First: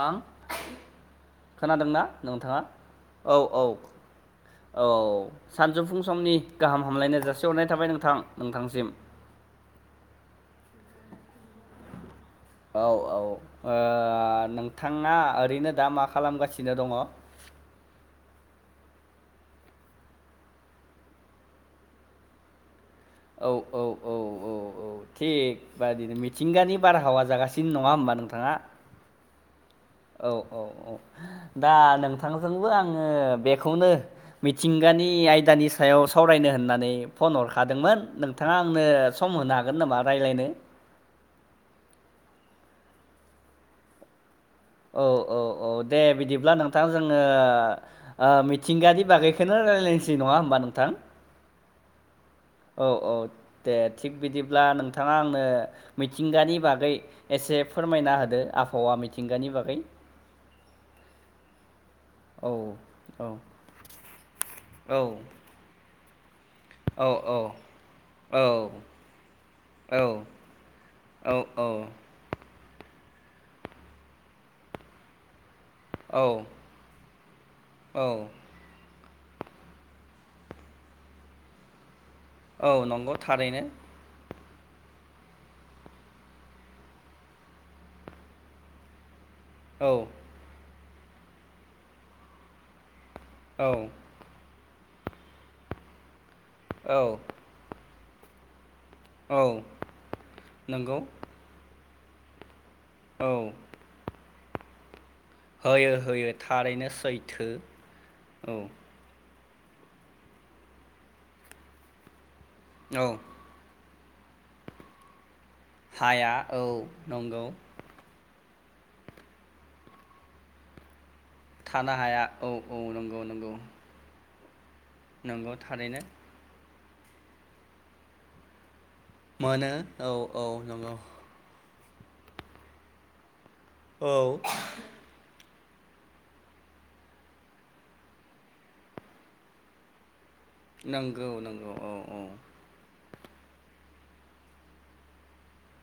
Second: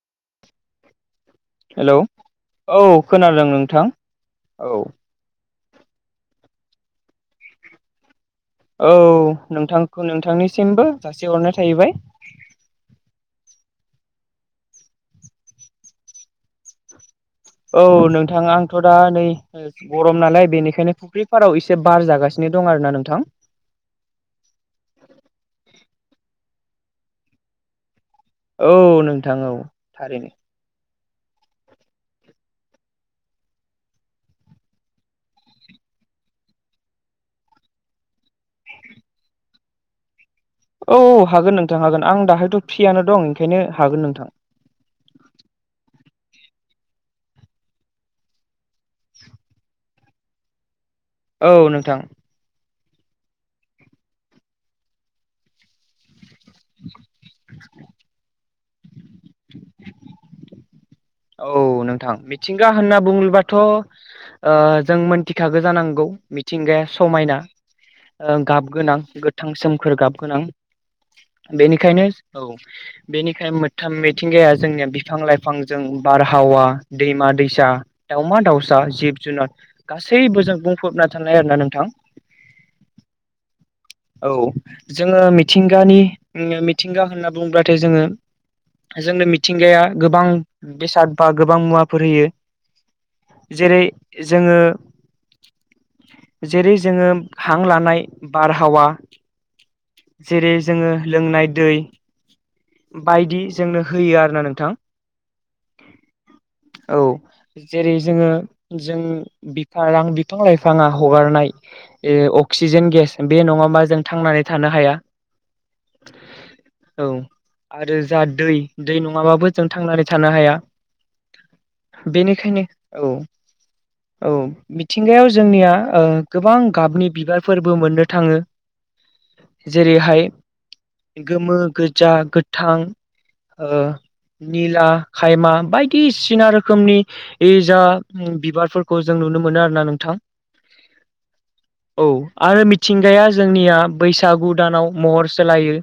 हा? हेलौ खोनादोंना नोंथाङा? औ औ खोनादों औ नोंथां औ। सानजौफुं समनि गाहाम हामलायनाय जासिहरनाय थाबाय नोंथां। नोंथांसिम औ नोंथांखौ नोंथांनिसिमबो जासि हरनाय थाहैबाय। औ औ, ओ नोंथाङा ओरैनो दा मा खालामगासिनो दङ? औ नोंथां आंथ' दा नै गरम नालाय बेनिखायनो फुख्रि फाराव एसे बार जागासिनो दं आरोना नों औ औ औ औ औ बदिनो मिथिंगानि बारहावा जागासिनो नङा होनोमबा नों औ नोंथां औ। औ थारैनो औ औ। दा नोंथांजोंबो आङो बेखौनो मिथिंगानि आयदानि सायाव सावरायनो होननानै फन हरखादोंमोन नोंथाङा आंनो सम होनो हागोन नामा रायज्लायनो? औ हागोन नोंथां हागोन आं दाहायथ' फ्रियानो दं ओंखायनो हागोन नोंथां। औ औ औ दे बिदिब्ला नोंथां जोङो ओ मिथिंगानि बागैखौनो रायलायनोसै नङा होनोमबा नोंथां। औ- नोंथां। औ औ दे थिग बिदिब्ला नोंथांङा आंनो मिथिंगानि बागै एसे फोरमायना होदो आबहावा मिथिंगानि बागै औ नोंथां औ मिथिंगा होनना औ बुंङोबाथ' ओ जों औ मोनथिखागो जानांगौ मिथिंगाया औ समायना ओ औ गाब गोनां गोथां सोमखोर गाब औ गोनां औ बेनिखायनो औ बेनिखायनो मोनथाम मिथिंगाया जोंनिया बिफां लाइफां जों औ बारहावा दैमा दैसा औ दाउमा दाउसा जिब जुनाद गासैबो जों बुंफबना थानाय आरोना नोंथां औ नंगौ थारैनो औ जोंङो मिथिंगानि मिथिंगा होनना बुंङोब्लाथाय जोंङो जोंनो मिथिंगाया औ गोबां बेसाद बा गोबां मुवाफोर होयो। औ जेरै जोंङो जेरै औ जोङो हां लानाय बारहावा औ जेरै जोंङो नंगौ लोंनाय दै औ बायदि जोंनो होयो आरोना नोंथां होयो होयो थारैनो औ सैथो जेरै जोंङो औ जों बिफां रां बिफां लाइफांङा हगारनाय ओ अक्सिजेन गेस औ बे नंङाबा जों थांनानै थानो हाया। हाया औ नंगौ आरो जा दै दै नंङाबाबो जों थांनानै थानो हाया। थानो हाया औ औ नंगौ नंगौ औ मिथिंगायाव नंगौ जोंनिया थारैनो ओ गोबां गाबनि बिबारफोरबो मोननो थांङो। मोनो औ औ नंगौ गोमो गोजा गोथां ओ औ निला एमा बायदिसिना रोखोमनि जा बिबारफोरखौ जों नुनो मोनो आरोना नोंथां नंगौ नंगौ औ औ आरो मिथिंगाया जोंनिया बैसागु दानाव महर सोलायो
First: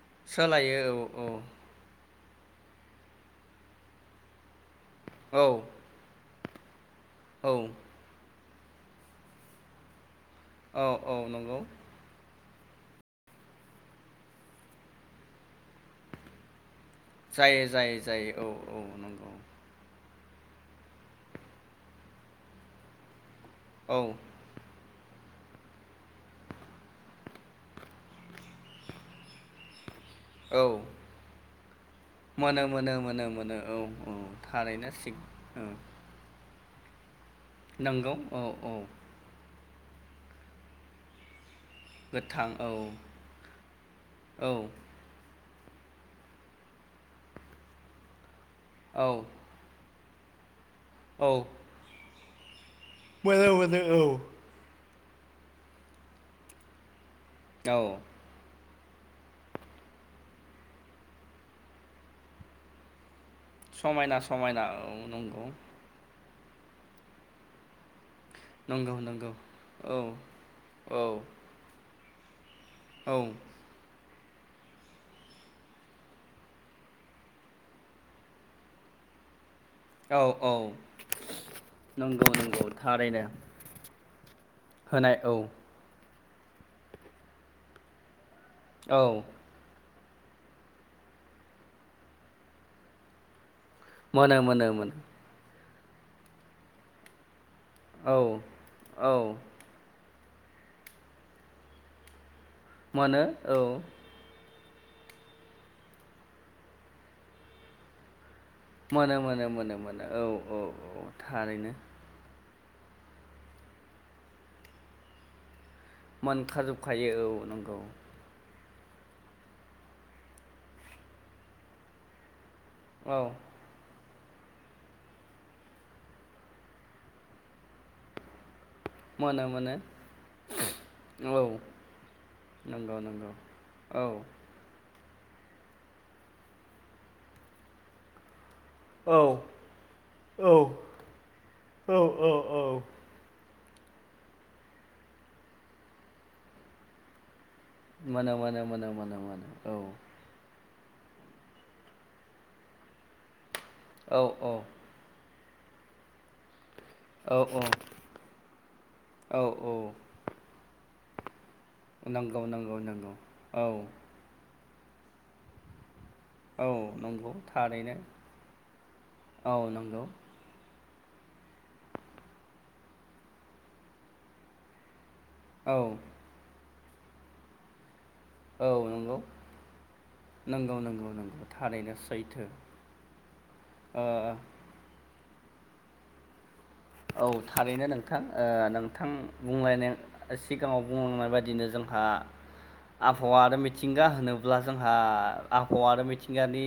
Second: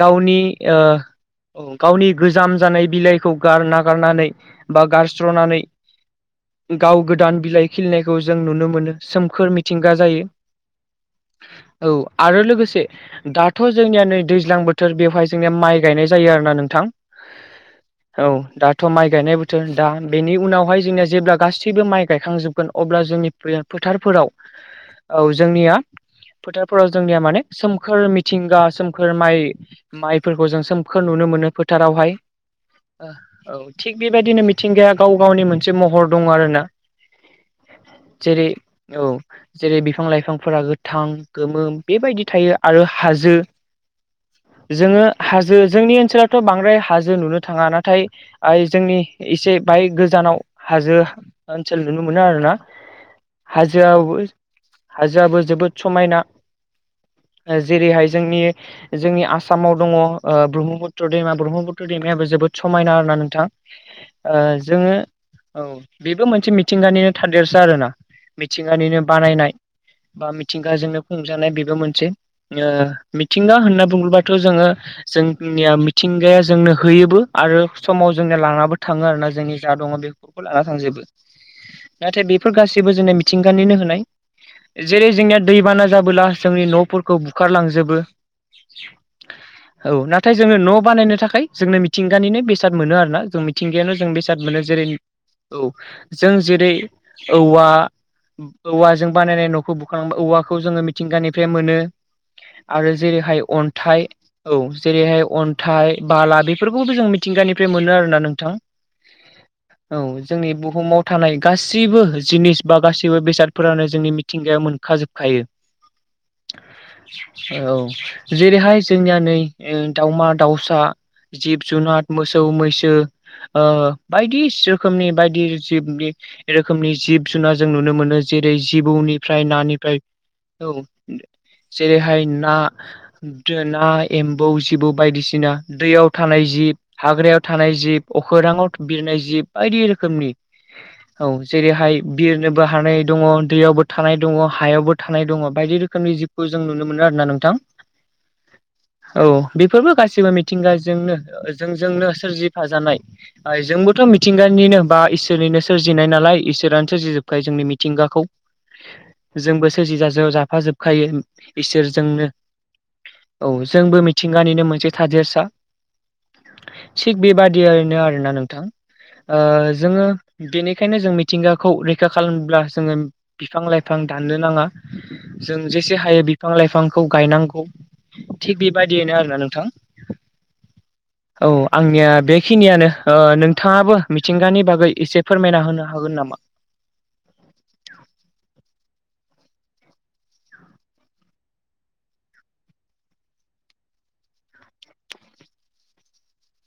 गावनि सोलायो औ ओ गावनि गोजाम जानाय बिलाइखौ गार नागारनानै बा औ गारस्र'नानै गाव गोदान औ बिलाइ खिलिनायखौ जों जों नुनो मोनो सोमखोर मिथिंगा जायो। औ औ नंगौ औ आरो लोगोसे दाथ' जोंनिया नै दैज्लां बोथोर बेवहाय जोंनिया माइ गायनाय जायो आरोना नोंथां जायो जायो औ जायो दाथ' माइ नंगौ गायनाय बोथोर दा बेनि उनावहाय जोंनिया जेब्ला गासैबो माइ गायखांजोबगोन अब्ला जोंनि औ फो-फोथारफोराव औ जोंनिया फोथारफोराव जोंनिया माने सोमखोर मिथिंगा सोमखोर माइ माइफोरखौ औ जों सोमखोर नुनो मोनो फोथारावहाय मोनो मोनो मोनो मोनो औ थिग औ बेबायदिनो थारैनो मिथिंगाया थिग गाव गावनि मोनसे महर दंङ आरो ना नोंगौ औ औ जेरै बिफां लाइफांफोरा गोथां, गोमो बेबायदि गोथां थायो औ आरो हाजो। औ जोंङो हा जो जोंनि ओनसोलावथ' बांद्राय हाजो नुनो थांङा नाथाय जोंनि औ एसे बाय गोजानाव हाजो औ ओनसोल नुनो मोनो आरो ना मोनो मोनो औ हाजोआबो जोबोद समायना। औ जेरैहाय जोंनि जोंनि आसामाव दंङ ओ ब्रह्मपुत्र दैमा, ब्रह्मपुत्र दैमायाबो जोबोद समायना होननानै थां। समायना ओ समायना जोंङो औ नंगौ औ बेबो मोन से मिथिंगानिनो थादेरसो आरोना नंगौ मिथिंगानिनो नंगौ बानायनाय औ बा औ मिथिंगाजोंनो खुंजानाय बेबो मोनसे ओ औ मिथिंगा होनना बुंङोबाथ' जोंङो जोंनिया मिथिंगाया जोंनो होयोबो आरो समाव जोंनिया लांनाबो थांङो आरोना जोंनि जा दंङ औ बेफोरखौ औ लाना थांजोबो। नाथाय नंगौ बेफोर नंगौ गासैबो जोंनो थारैनो मिथिंगानिनो होनाय। जेरै होनाय औ जोंनिया दैबाना जाबोला जोंनि न'फोरखौ बुखारलांजोबो। औ औ नाथाय जोङो न' बानायनो थाखाय जोंनो मिथिंगानिनो बेसाद मोनो आरो ना जों मि थिंगायावल' जों बेसाद मोनो जेरै औ जों जेरै औवा औ औवाजों औ बानायनाय न'खौ बुखां औवाखौ जोङो मिथिंगानिफ्राय मोनो। आरो मोनो जेरैहाय औ अन्थाइ, औ जेरैहाय अन्थाइ बाला बे फोरखौबो जों मिथिंगानिफ्राय मोनो आरो ना नों थां मोनो मोनो मोनो मोनो औ जोंनि औ बुहुमाव औ थानाय थारैनो गासिबो जिनिस बा गासैबो बेसादफोरानो जोंनि मिथिंगायाव मोनखाजोबखायो। मोनखाजोबखायो औ नंगौ जेरैहाय जोंनिया नै ओ दाउमा-दाउसा, जिब-जुनार मो सौ, मैसो औ ओ बायदि रोखोमनि बायदि जिबनि रोखोमनि जिब जुनार जों नुनो मोनो। जेरै जिबौनिफ्राय, मोनो मोनो नानिफ्राय औ औ जेरैहाय ना नंगौ नंगौ दा औ एम्बौ जिबौ बायदिसिना दैयाव थानाय जिब, हाग्रायाव थानाय जिब अखोराङाव औ बिरनाय जिब बायदि रोखोमनि, औ औ जेरैहाय औ औ बिरनोबो हानाय दङ। दैयावबो थानाय दङ हायावबो थानाय दङ बायदि रोखोमनि जिबखौ जों नुनो मोनो आरोना नोंथां। मोनो मोनो मोनो मोनो मोनो औ। जोंनो ओ जोंजोंनो सोरजिफाजानाय आ जोंबोथ' औ मिथिंगानिनो बा इसोरनिनो सोरजिनाय नालाय इसोरानो सोरजि औ जोबखायो जोंनि मिथिंगाखौ। औ औ जोंबो सोरजि जाफाजोबखायो। इसोरजोंनो। नंगौ नंगौ नंगौ औ जोंबो मिथिंगानिनो मोनसे थादेरसा। औ थिग नंगौ थारैनो बेबादियैनो आरोना नोंथां। ओ औ नंगौ जोङो बेनि खायनो जों मिथिंगाखौ रैखा खालामनोब्ला जोङो बिफां लाइफां दाननो नाङा। जों औ जेसे हायो बिफां लाइफांखौ गायनांगौ। थिग औ नंगौ बेबायदियैनो आरोना नोंथां। नंगौ नंगौ नंगौ औ थारैनो आंनिया सैथो बेखिनियानो ओ नोंथाङाबो ओ मिथिंगानि बागै एसे फोरमायना होनो हागोन नामा? औ थारैनो नोंथां। ओ नोंथां बुंलायनाय सिगाङाव बुंलांनाय बायदिनो जोंहा आबहावा आरो मिथिंगा होनोब्ला जोंहा आबहावा आरो मिथिंगानि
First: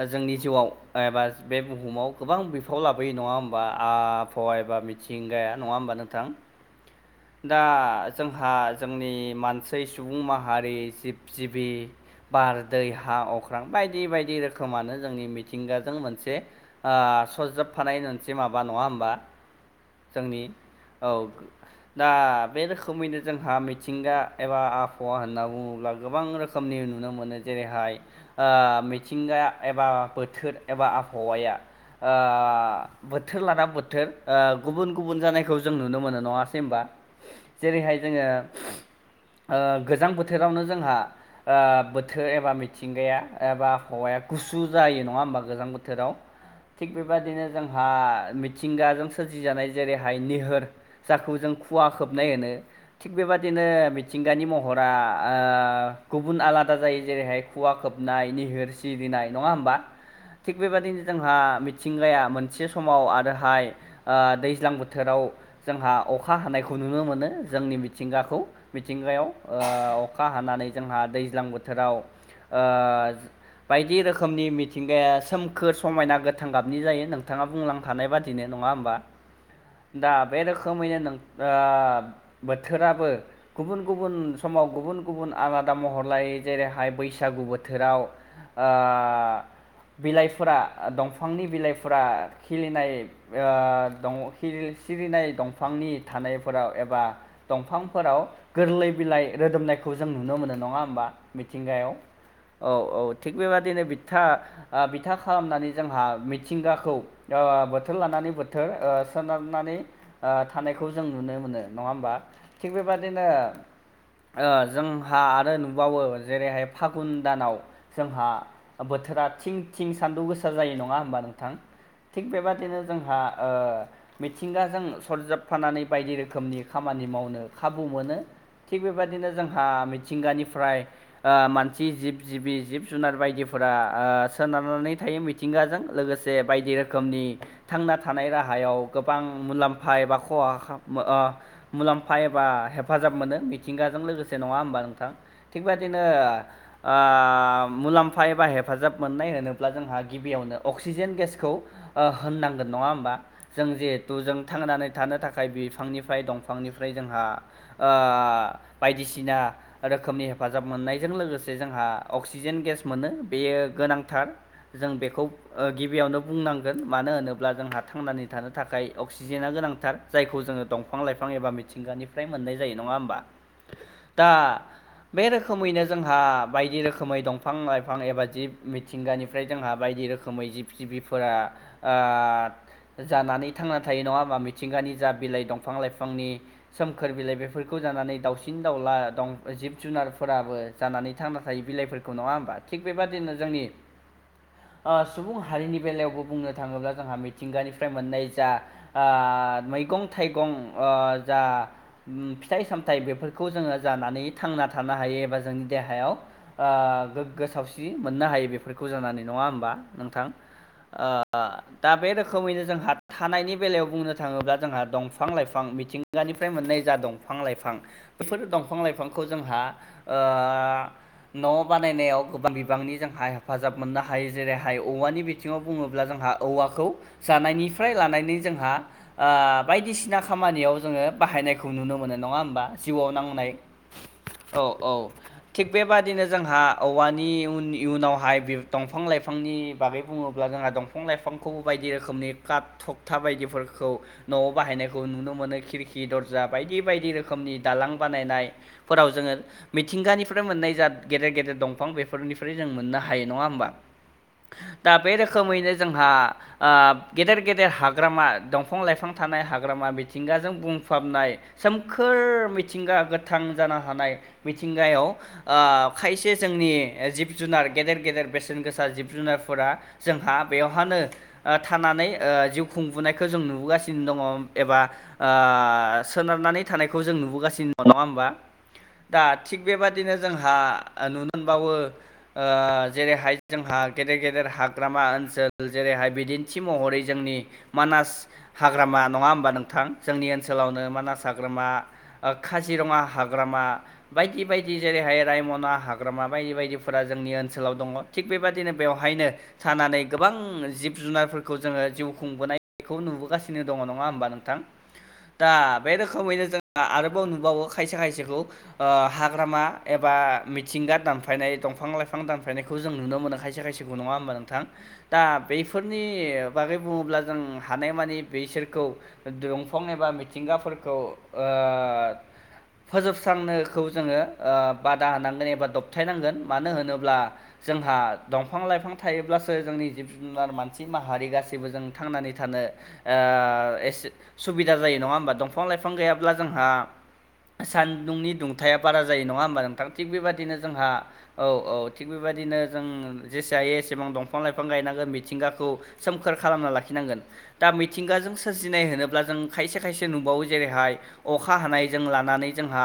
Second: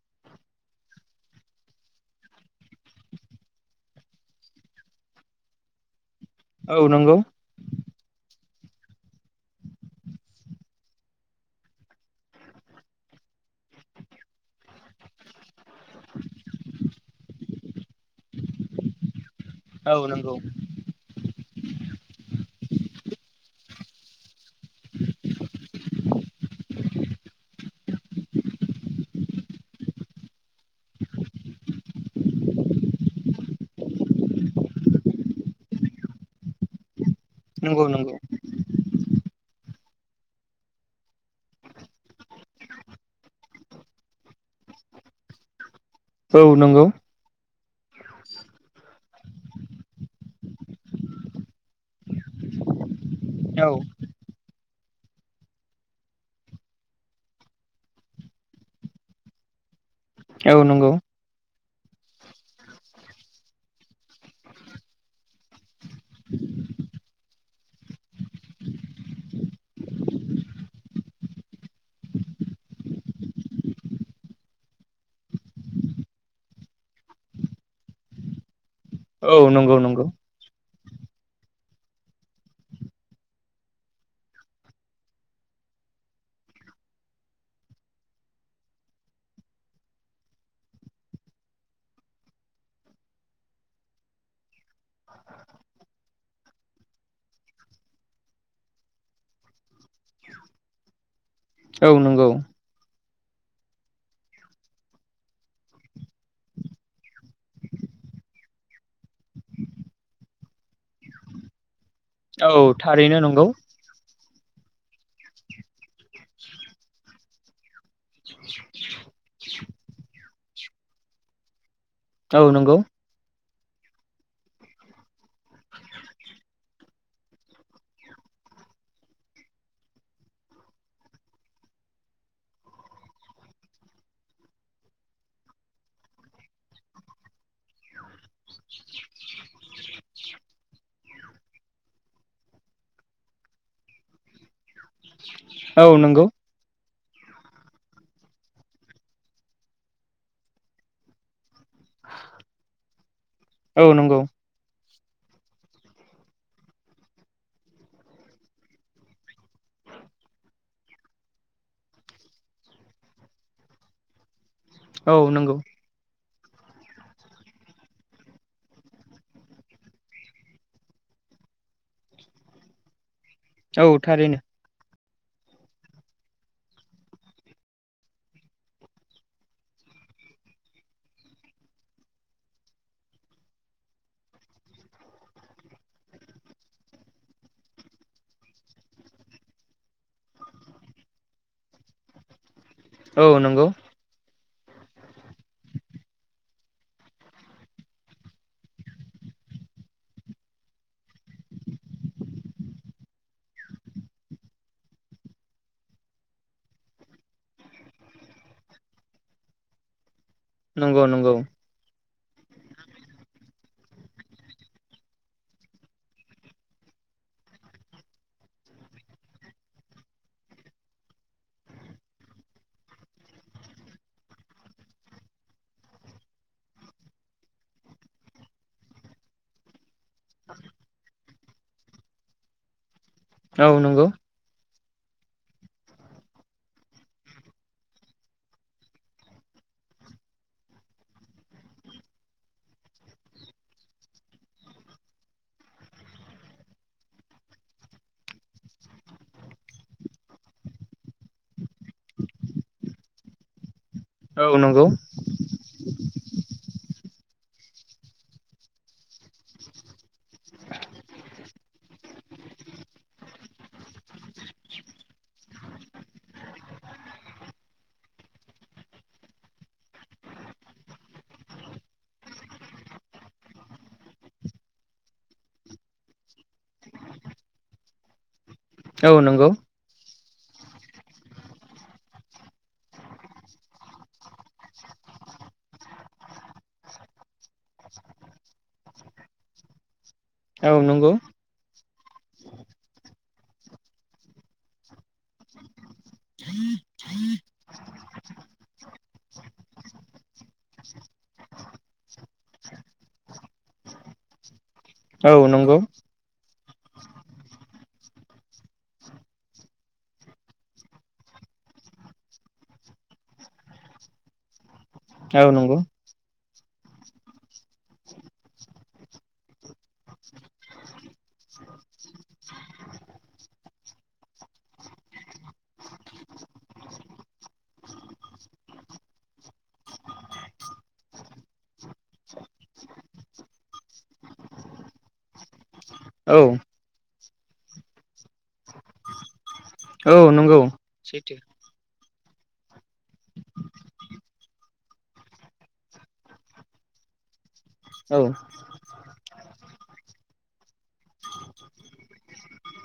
ओ जोंनि जिउआव एबा बे बुहुमाव गोबां बिफावा लाबोयो नङा होमबा आ बहावा एबा मिथिंगाया नङा होमबा नोंथां? औ नंगौ दा जों हा जोंनि मानसि सुबुं माहारि जिब-जिबि बार, दै, हा, अख्रां बायदि बायदि रोखोमानो जोंनि मि मिथिंगाजों मोनसे सरजाबफानाय मोनसे माबा नङा होमबा? औ नंगौ जोंनि औ दा बे रोखोमैनो जोंहा मिथिंगा एबा आबहावा होनना बुङोब्ला गोबां रोखोमनि नुनो मोनो। जेरैहाय मिथिंगाया एबा बोथोर एबा आबहावाया बोथोर लाना बोथोर गुबुन गुबुन जानायखौ जों नुनो मोनो नङासै होमबा। नंगौ जेरैहाय नंगौ जोङो गोजां बोथोरावनो जोंहा बोथोर एबा मिथिंगाया एबा हौवाया गुसु जायो। जायो नङा होनबा गोजां बोथोराव औ नंगौ थिक बेबायदिनो‌ जोंहा मिथिंगाजों सोरजिजानाय जेरैहाय निहोर जाखौ जों खुवा खोबनाय होनो थिग बेबादिनो औ मिथिंगानि महर रा गुबुन आलादा जायो जेरैहाय खुवा खोबनाय निहोर सिरिनाय नङा होमबा। थिग नंगौ बिबादिनो जोंहा मिथिंगाया मोनसे समाव आरोहाय दैज्लां बोथोराव जोंहा अखा हानायखौ नुनो मोनो जोंनि मिथिंगाखौ मिथिंगायाव। अखा हानानै जोंहा दैज्लां बोथोराव बायदि रोखोमनि मिथिंगाया सोमखोर समायना गोथां गाबनि जायो नोंथाङा बुंलांखानाय बादिनो नङा होमबा औ नंगौ नंगौ दा बे रोखोमैनो बोथोराबो गुबुन गुबुन समाव गुबुन गुबुन आबाद आदा महरलायै जेरैहाय बैसागु बोथोराव बिलाइफोरा दंफांनि बिलाइफोरा खिलिनाय। सिरिनाय दंफांनि थानायफोराव एबा दंफांफोराव गोरलै बिलाइ रोदोमनायखौ जों नुनो मोनो नङा होमबा मिथिंगायाव औ नंगौ औ औ थिग बेबदिनो बिथा बिथा खालामनानै जोंहा मिथिंगाखौ बोथोर लानानै। बोथोर सोनारनानै थानायखौ जों नुनो मोनो नङा होमबा औ थिग थारैनो बेबादिनो नंगौ जोंहा आरो नुबावो जेरैहाय फागुन दानाव। जोंहा बोथोरा थिं थिं सानदुं गोसा जायो नङा होमबा नोंथां। थिग औ नंगौ बेबादिनो जोंहा मिथिंगाजों सरजाबफानानै बायदि रोखोमनि खामानि मावनो खाबु मोनो। थिग बेबायदिनो जोंहा मिथिंगानिफ्राय मानसि जिब जिबि जिब जुनार बायदिफोर सोनारनानै थायो मिथिंगाजों लोगोसे बायदि रोखोमनि थांना थानाय राहायाव गोबां मुलामफा एबा खहा मुलाम्फा एबा हेफाजाब हाब मोनो मिथिंगाजों लोगोसे नङा होमबा नोंथां औ थिगबेदिनो नंगौ मुलाम्फा एबा हेफाजाब मोननाय होनोब्ला जोंहा गिबियावनो अक्सिजेन गेसखौ होननांगोन नङा होमबा जों औ जिहेथु नंगौ जों थांनानै थानो थाखाय बिफांनिफ्राय दंफांनिफ्राय जोंहा बायदिसिना रोखोमनि हेफाजाब मोननायजों लोगोसे जोंहा अक्सिजेन गेस मोनो बेयो गोनांथार जों औ बेखौ नंगौ गिबियावनो बुंनांगोन मानो होनोब्ला ब्ला जोंहा थांनानै थानो थाखाय अक्सिजेना गोनांथार जायखौ जोङो दंफां लाइफां एबा मिथिंगानिफ्राय मोनो। मोननाय जायो नङा होमबा औ दा थारैनो। बे रोखोमैनो जोंहा बायदि रोखोमै दंफां लाइफां एबा जिब मिथिंगानिफ्राय जोंहा बायदि रोखोमै जिब जिबिफोरा ओ जानानै थांना थायो नङा होमबा मिथिंगानि जा बिलाइ दंफां लाइफांनि सोमखोर बिलाइ बेफोरखौ जानानै दाउसिन दाउला द जिब जुनारफोराबो जानानै थांना थायो बिलाइफोरखौ नङा होमबा थिग औ बेबादिनो नंगौ जोंनि सुबुं हारिनि बेलायावबो बुंनो थाङोब्ला जोंहा मिथिंगानिफ्राय मोननाय जा मैगं थाइगं जा फिथाइ सामथाइ बेफोरखौ जोङो जानानै थांना थानो हायो एबा जोंनि देहायाव गोग्गो सावस्रि मोननो हायो बेफोरखौ जानानै नङा होमबा नोंथां नंगौ नंगौ। दा बे रोखोमैनो जोंहा थानायनि बेलायाव बुंनो थाङोब्ला जोंहा दंफां लाइफां मिथिंगानिफ्राय मोननाय जा दंफां लाइफां बेफोर दंफां लाइफांखौ जोंहा ओ न' बानायनायाव गोबां बिबांनि जोंहा हेफाजाब मोननो हायो जेरैहाय औवानि बिथिङाव बुङोब्ला जोंहा औवाखौ जानायनिफ्राय लानानै जोंहा ओ बायदिसिना खामानियाव जोङो बाहायनायखौ नुनो मोनो नङा होमबा जिउआव नांनाय औ नंगौ औ औ थिग बेबादिनो जोंहा औवानि इयुन इयुनावहाय बि दंफां लाइफांनि बागै बुङोब्ला जोंहा दंफां लाइ दफांखौ बायदि रोखोमनि काट थखथा बायदिफोरखौ न'आव बाहायनायखौ नुनो मोनो खिरखि दर जा बायदि बायदि रोखोमनि दालां बानायनाय फोराव जोङो मिथिंगानिफ्राय मोननाय जा गेदे गेदेर दंफां बेफोरनिफ्राय जों मोननो हायो नङा होमबा औ नंगौ दा बे रोखोमैनो आ गेदेर गेदेर हाग्रामा दंफां लाइफां थानाय हाग्रामा मिथिंगाजों बुंफाबनाय नाय सोमखोर मिथिंगा गोथां जानो हानाय मिथिंगायाव ओ खायसे से जोंनि जिब जुनार गेदेर गेदेर बेसेन गोसा जिब जुनारफोरा जोंहा बेवहानो थानानै ओ जिउ खुंबोनायखौ जों नुबोगासिनो दङ एबा ओ। ओ सोनारनानै थानायखौ जों नुबोगासिनो [unintelligible] नङा होमबा औ दा नंगौ थिग बेबादिनो जोंहा नुनो मोनबावो ओ जेरैहाय जोंहा गेदेर गेदेर हाग्रामा ओनसो सोल जेरैहाय बिदिन्थि महरै जोंनि मानास हाग्रामा नङा होमबा नोंथां। जोंनि औ ओनसोलावनो नंगौ मानास हाग्रामा। ओ काजिरङा हाग्रामा बायदि बायदि जेरैहाय रायमना हाग्रामा बायदि बायदिफोर। फ्रा जोंनि ओनसोलाव दङ थिग बेबादिनो बेवहायनो थानानै। गोबां जिब जुनारफोरखौ जोङो जिउ खुंबोनायखौ नुबोगासिनो दङ नङा होमबा नोंथां? औ दा नंगौ बे रोखोमैनो जों। आरोबाव नुबावो खायसे खायसेखौ ओ हाग्रामा एबा मिथिंगा दामफायनाय। दंफां लाइफां दानफायनायखौ जों नुनो मोनो खायसे खायसेखौ नङा होमबा नोंथां दा औ नंगौ बैफोरनि। बागै बुङोब्ला जों हानायमानि बैसोरखौ द दंफां एबा मिथिंगाफोरखौ ओ। दा फोजोबस्रांनोखौ जोङो ओ बादा होनांगोन एबा दबथायनांगोन मानो होनोब्ला। जोंहा दंफां लाइफां थायोब्लासो जोंनि। जिब जुनार मानसि माहारि गासैबो जों थांनानै थानो ओ एसे सुबिदा जायो। नङा होमबा दंफां लाइफां गैयाब्ला औ जोंहा। सान्दुंनि दुंथाया बारा जायो नङा होमबा नोंथां थिग औ बेबायदिनो। नंगौ जोंहा सैथो औ औ थिग बेबायदिनो जों जेसे हायो एसेबां दंफां लाइफां। फां गायनांगोन मिथिंगाखौ सोमखोर खालामना लाखिनांगोन दा औ मिथिंगाजों सोरजिनाय होनोब्ला जों। खायसे खायसे नुबावो जेरैहाय अखा हानायजों लानानै जोंहा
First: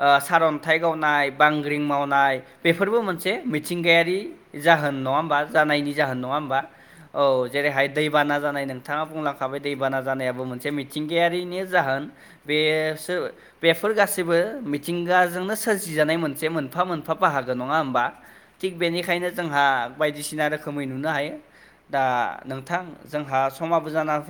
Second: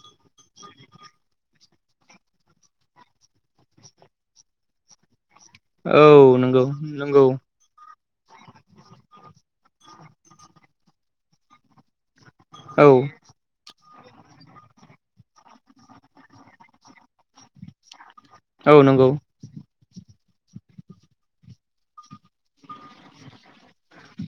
ओ सारन्थाइ गावनाय। बांग्रिं मावनाय बेफोरबो मोनसे मिथिंगायारि जाहोन नङा होमबा जानायनि। औ जाहोन नङा होमबा? नंगौ औ नंगौ जेरैहाय दैबाना जानाय नोंथाङा बुंलांखाबाय दैबाना जानायाबो मोनसे मिथिंगायारिनि जाहोन। बे औ सो बेफोर गासैबो मिथिंगाजोंनो सोरजिजानाय मोनसे मोनफा मोन [unintelligible] बाहागो नङा होमबा थिग औ नंगौ बेनिखायनो जोंहा बायदिसिना रो खोमै नुनो हायो दा नोंथां जोंहा समाबो जाना